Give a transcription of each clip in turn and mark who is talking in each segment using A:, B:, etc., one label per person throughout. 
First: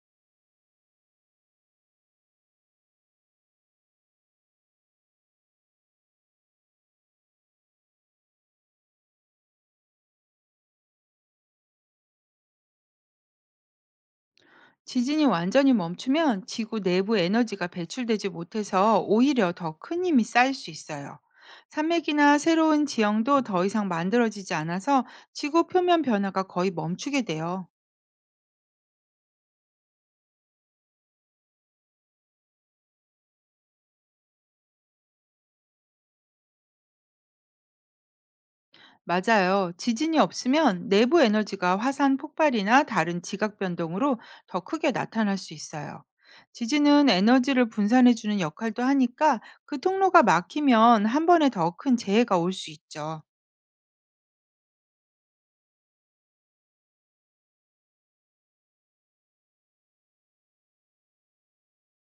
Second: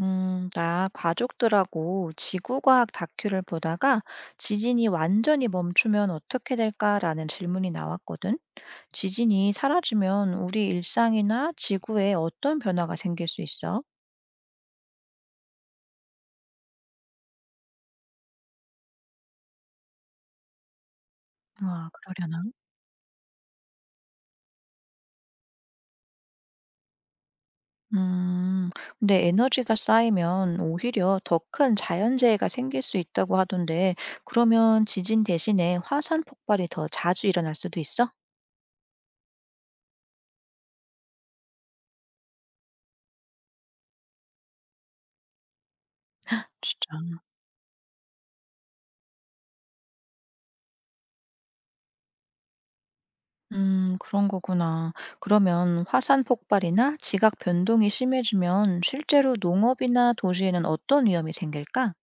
A: 나 가족들하고 지구과학 다큐를 보다가 지진이 완전히 멈추면 어떻게 될까라는 질문이 나왔거든. 지진이 사라지면 우리 일상이나 지구에 어떤 변화가 생길 수 있어?
B: 지진이 완전히 멈추면 지구 내부 에너지가 배출되지 못해서 오히려 더 큰 힘이 쌓일 수 있어요.
A: 아,
B: 산맥이나
A: 그러려나?
B: 새로운 지형도 더 이상 만들어지지 않아서 지구 표면 변화가 거의 멈추게 돼요.
A: 음, 근데 에너지가 쌓이면 오히려 더 큰 자연재해가 생길 수 있다고 하던데, 그러면 지진 대신에 화산 폭발이 더 자주 일어날 수도 있어?
B: 맞아요. 지진이 없으면 내부 에너지가 화산 폭발이나 다른 지각 변동으로 더 크게 나타날 수 있어요. 지진은
A: 진짜?
B: 에너지를 분산해주는 역할도 하니까 그 통로가 막히면 한 번에 더 큰 재해가 올 수 있죠.
A: 그런 거구나. 그러면 화산 폭발이나 지각 변동이 심해지면 실제로 농업이나 도시에는 어떤 위험이 생길까?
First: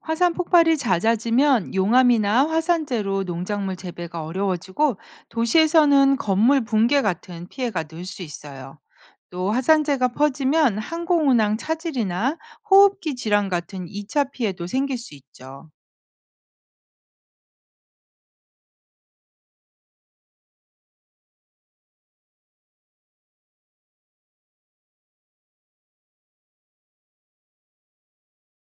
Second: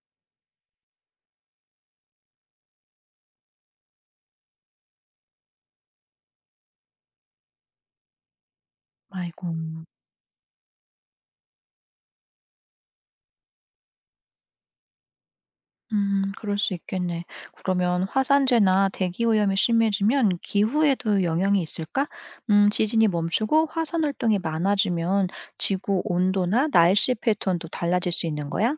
B: 화산 폭발이 잦아지면 용암이나 화산재로 농작물 재배가 어려워지고 도시에서는 건물 붕괴 같은 피해가 늘 수 있어요.
A: 아이고,
B: 또 화산재가 퍼지면 항공운항 차질이나 호흡기 질환 같은 2차 피해도 생길 수 있죠.
A: 그럴 수 있겠네. 그러면 화산재나 대기 오염이 심해지면 기후에도 영향이 있을까? 지진이 멈추고 화산 활동이 많아지면 지구 온도나 날씨 패턴도 달라질 수 있는 거야?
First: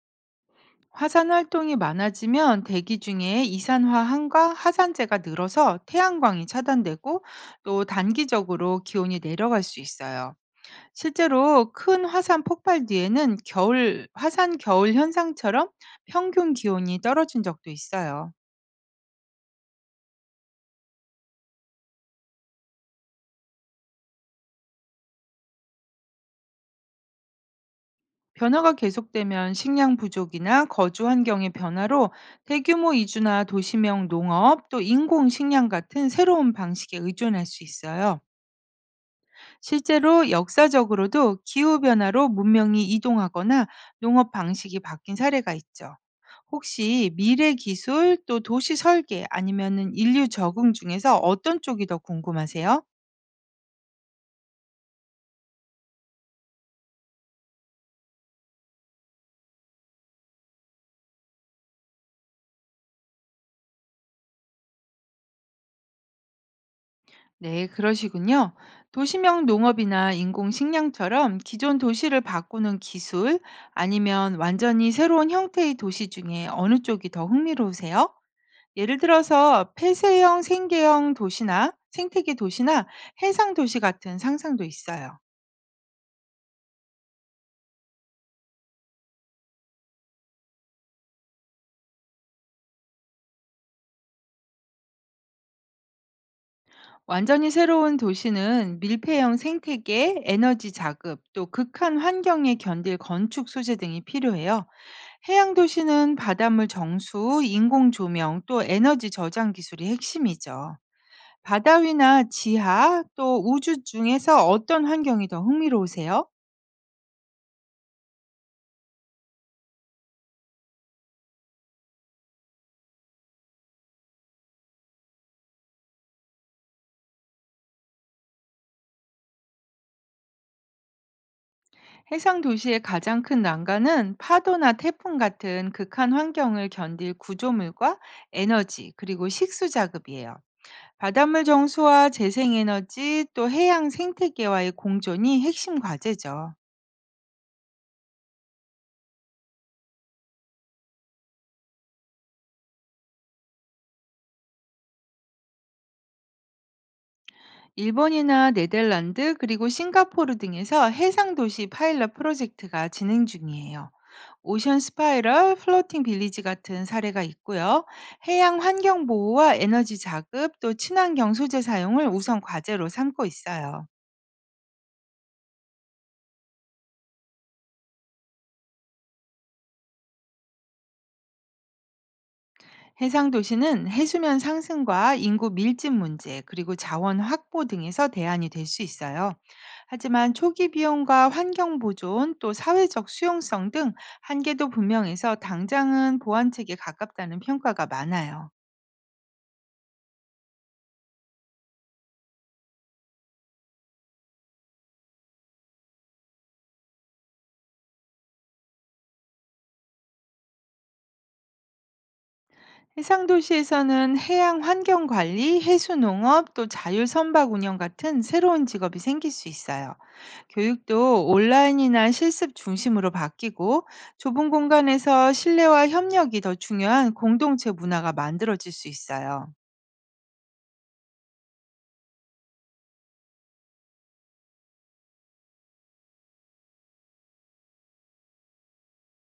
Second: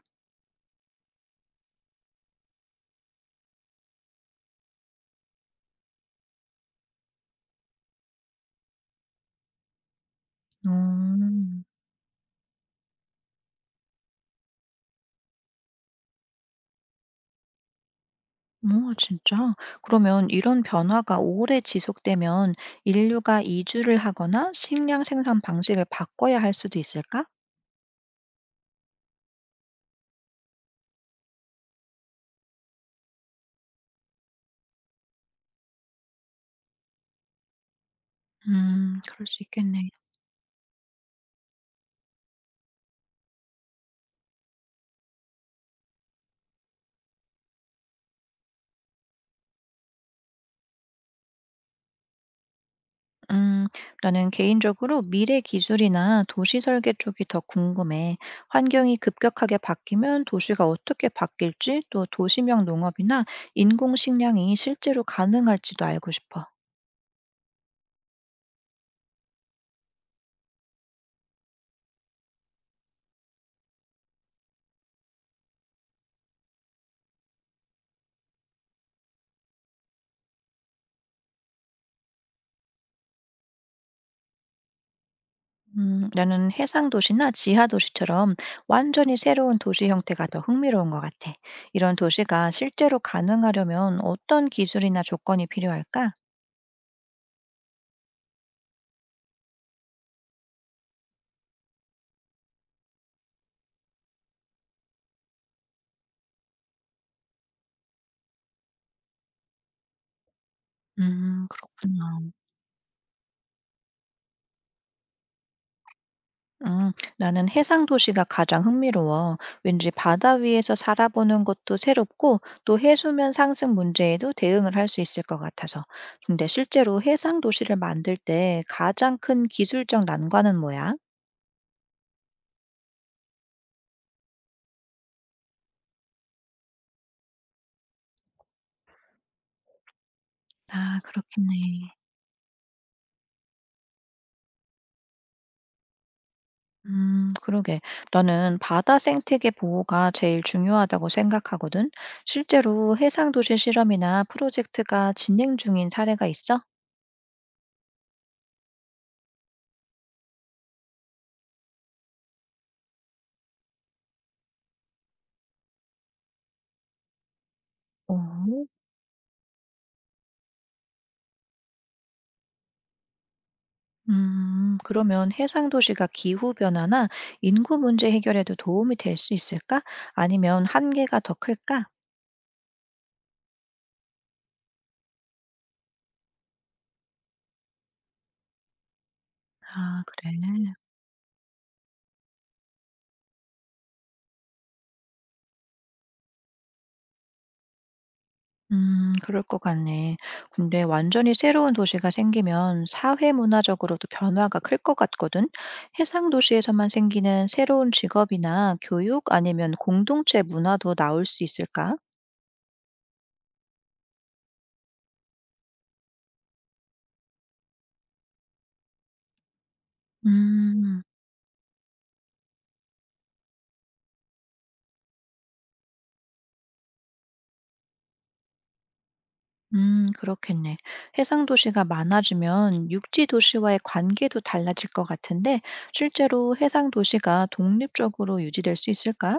B: 화산 활동이 많아지면 대기 중에 이산화황과 화산재가 늘어서 태양광이 차단되고 또 단기적으로 기온이 내려갈 수 있어요.
A: 음.
B: 실제로 큰 화산 폭발 뒤에는 겨울, 화산 겨울 현상처럼 평균 기온이 떨어진 적도 있어요.
A: 어 진짜? 그러면 이런 변화가 오래 지속되면 인류가 이주를 하거나 식량 생산 방식을 바꿔야 할 수도 있을까?
B: 변화가 계속되면 식량 부족이나 거주 환경의 변화로 대규모 이주나 도시명 농업 또 인공 식량 같은 새로운 방식에 의존할 수 있어요.
A: 그럴 수 있겠네.
B: 실제로 역사적으로도 기후 변화로 문명이 이동하거나 농업 방식이 바뀐 사례가 있죠. 혹시 미래 기술 또 도시 설계 아니면은 인류 적응 중에서 어떤 쪽이 더 궁금하세요?
A: 음, 나는 개인적으로 미래 기술이나 도시 설계 쪽이 더 궁금해. 환경이 급격하게 바뀌면 도시가 어떻게 바뀔지, 또 도시명 농업이나 인공 식량이 실제로 가능할지도 알고 싶어.
B: 네, 그러시군요. 도시명 농업이나 인공식량처럼 기존 도시를 바꾸는 기술 아니면 완전히 새로운 형태의 도시 중에 어느 쪽이 더 흥미로우세요? 예를 들어서 폐쇄형 생계형 도시나 생태계 도시나 해상 도시 같은 상상도 있어요.
A: 나는 해상 도시나 지하 도시처럼 완전히 새로운 도시 형태가 더 흥미로운 것 같아. 이런 도시가 실제로 가능하려면 어떤 기술이나 조건이 필요할까?
B: 완전히 새로운 도시는 밀폐형 생태계, 에너지 자급, 또 극한 환경에 견딜 건축 소재 등이 필요해요. 해양 도시는 바닷물 정수, 인공 조명, 또 에너지 저장 기술이 핵심이죠. 바다
A: 그렇구나.
B: 위나 지하, 또 우주 중에서 어떤 환경이 더 흥미로우세요?
A: 음, 나는 해상 도시가 가장 흥미로워. 왠지 바다 위에서 살아보는 것도 새롭고 또 해수면 상승 문제에도 대응을 할 수 있을 것 같아서. 근데 실제로 해상 도시를 만들 때 가장 큰 기술적 난관은 뭐야?
B: 해상 도시의 가장 큰 난관은 파도나 태풍 같은 극한 환경을 견딜 구조물과 에너지, 그리고 식수 자급이에요.
A: 아,
B: 바닷물
A: 그렇겠네.
B: 정수와 재생에너지 또 해양 생태계와의 공존이 핵심 과제죠.
A: 그러게. 나는 바다 생태계 보호가 제일 중요하다고 생각하거든. 실제로 해상 도시 실험이나 프로젝트가 진행 중인 사례가 있어?
B: 일본이나 네덜란드 그리고 싱가포르 등에서 해상 도시 파일럿 프로젝트가 진행 중이에요. 오션 스파이럴, 플로팅 빌리지 같은 사례가 있고요. 해양
A: 오.
B: 환경 보호와 에너지 자급 또 친환경 소재 사용을 우선 과제로 삼고 있어요.
A: 그러면 해상 도시가 기후 변화나 인구 문제 해결에도 도움이 될 수 있을까? 아니면 한계가 더 클까?
B: 해상 도시는 해수면 상승과 인구 밀집 문제, 그리고 자원 확보 등에서 대안이 될 수 있어요.
A: 아, 그래.
B: 하지만 초기 비용과 환경 보존, 또 사회적 수용성 등 한계도 분명해서 당장은 보완책에 가깝다는 평가가 많아요.
A: 그럴 것 같네. 근데 완전히 새로운 도시가 생기면 사회 문화적으로도 변화가 클 것 같거든. 해상 도시에서만 생기는 새로운 직업이나 교육 아니면 공동체 문화도 나올 수 있을까?
B: 해상 도시에서는 해양 환경 관리, 해수 농업, 또 자율 선박 운영 같은 새로운 직업이 생길 수 있어요.
A: 음,
B: 교육도 온라인이나 실습 중심으로 바뀌고 좁은 공간에서 신뢰와 협력이 더 중요한 공동체 문화가 만들어질 수 있어요.
A: 그렇겠네. 해상 도시가 많아지면 육지 도시와의 관계도 달라질 것 같은데, 실제로 해상 도시가 독립적으로 유지될 수 있을까?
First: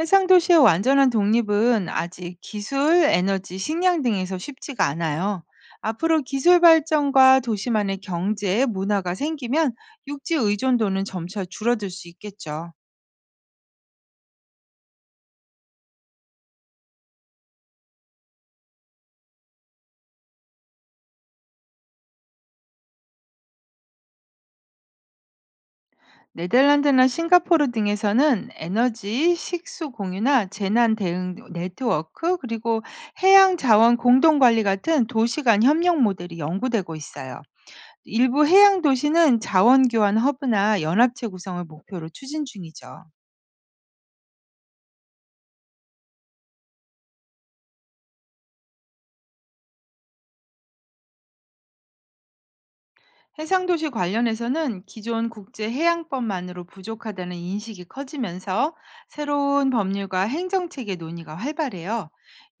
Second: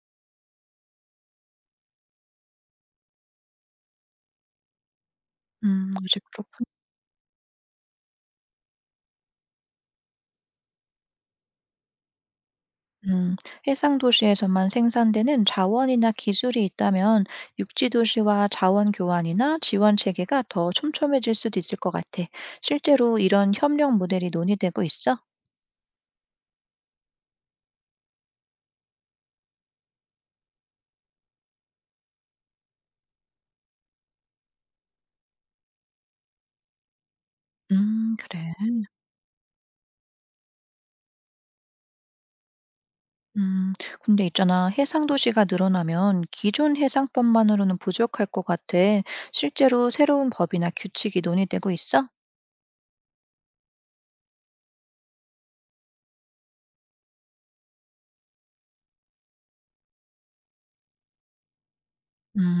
B: 해상 도시의 완전한 독립은 아직 기술, 에너지, 식량 등에서 쉽지가 않아요.
A: 아직
B: 앞으로
A: 그렇
B: 기술 발전과 도시만의 경제, 문화가 생기면 육지 의존도는 점차 줄어들 수 있겠죠.
A: 음, 해상 도시에서만 생산되는 자원이나 기술이 있다면 육지 도시와 자원 교환이나 지원 체계가 더 촘촘해질 수도 있을 것 같아. 실제로 이런 협력 모델이 논의되고 있어?
B: 네덜란드나 싱가포르 등에서는 에너지, 식수 공유나 재난 대응 네트워크, 그리고 해양 자원 공동 관리 같은 도시 간 협력 모델이 연구되고 있어요. 일부
A: 그래.
B: 해양 도시는 자원 교환 허브나 연합체 구성을 목표로 추진 중이죠.
A: 음, 근데 있잖아. 해상 도시가 늘어나면 기존 해상법만으로는 부족할 것 같아. 실제로 새로운 법이나 규칙이 논의되고 있어?
B: 해상도시 관련해서는 기존 국제해양법만으로 부족하다는 인식이 커지면서 새로운 법률과 행정체계 논의가 활발해요.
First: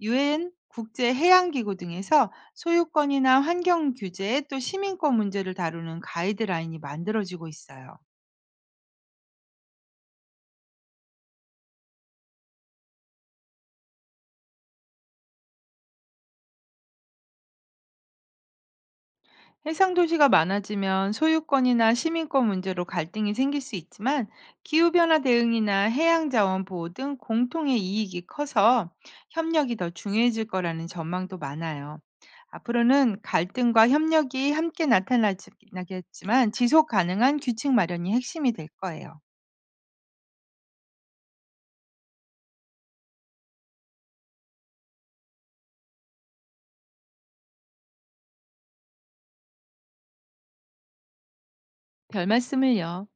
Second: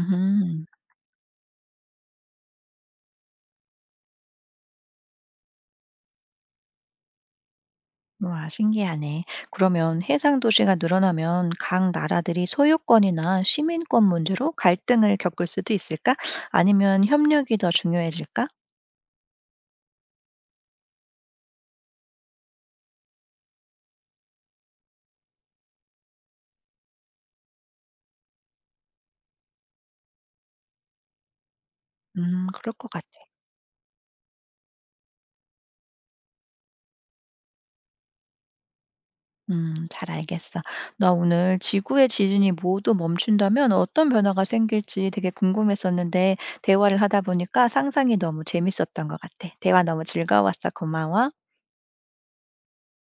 B: 유엔 국제해양기구 등에서 소유권이나 환경 규제 또 시민권 문제를 다루는 가이드라인이 만들어지고 있어요.
A: 와, 신기하네. 그러면 해상 도시가 늘어나면 각 나라들이 소유권이나 시민권 문제로 갈등을 겪을 수도 있을까? 아니면 협력이 더 중요해질까?
B: 해상 도시가 많아지면 소유권이나 시민권 문제로 갈등이 생길 수 있지만 기후변화 대응이나 해양자원 보호 등 공통의 이익이 커서 협력이 더 중요해질 거라는 전망도 많아요.
A: 그럴 것 같아.
B: 앞으로는 갈등과 협력이 함께 나타나겠지만 지속 가능한 규칙 마련이 핵심이 될 거예요.
A: 잘 알겠어. 나 오늘 지구의 지진이 모두 멈춘다면 어떤 변화가 생길지 되게 궁금했었는데, 대화를 하다 보니까 상상이 너무 재밌었던 것 같아. 대화 너무 즐거웠어. 고마워.
B: 별 말씀을요.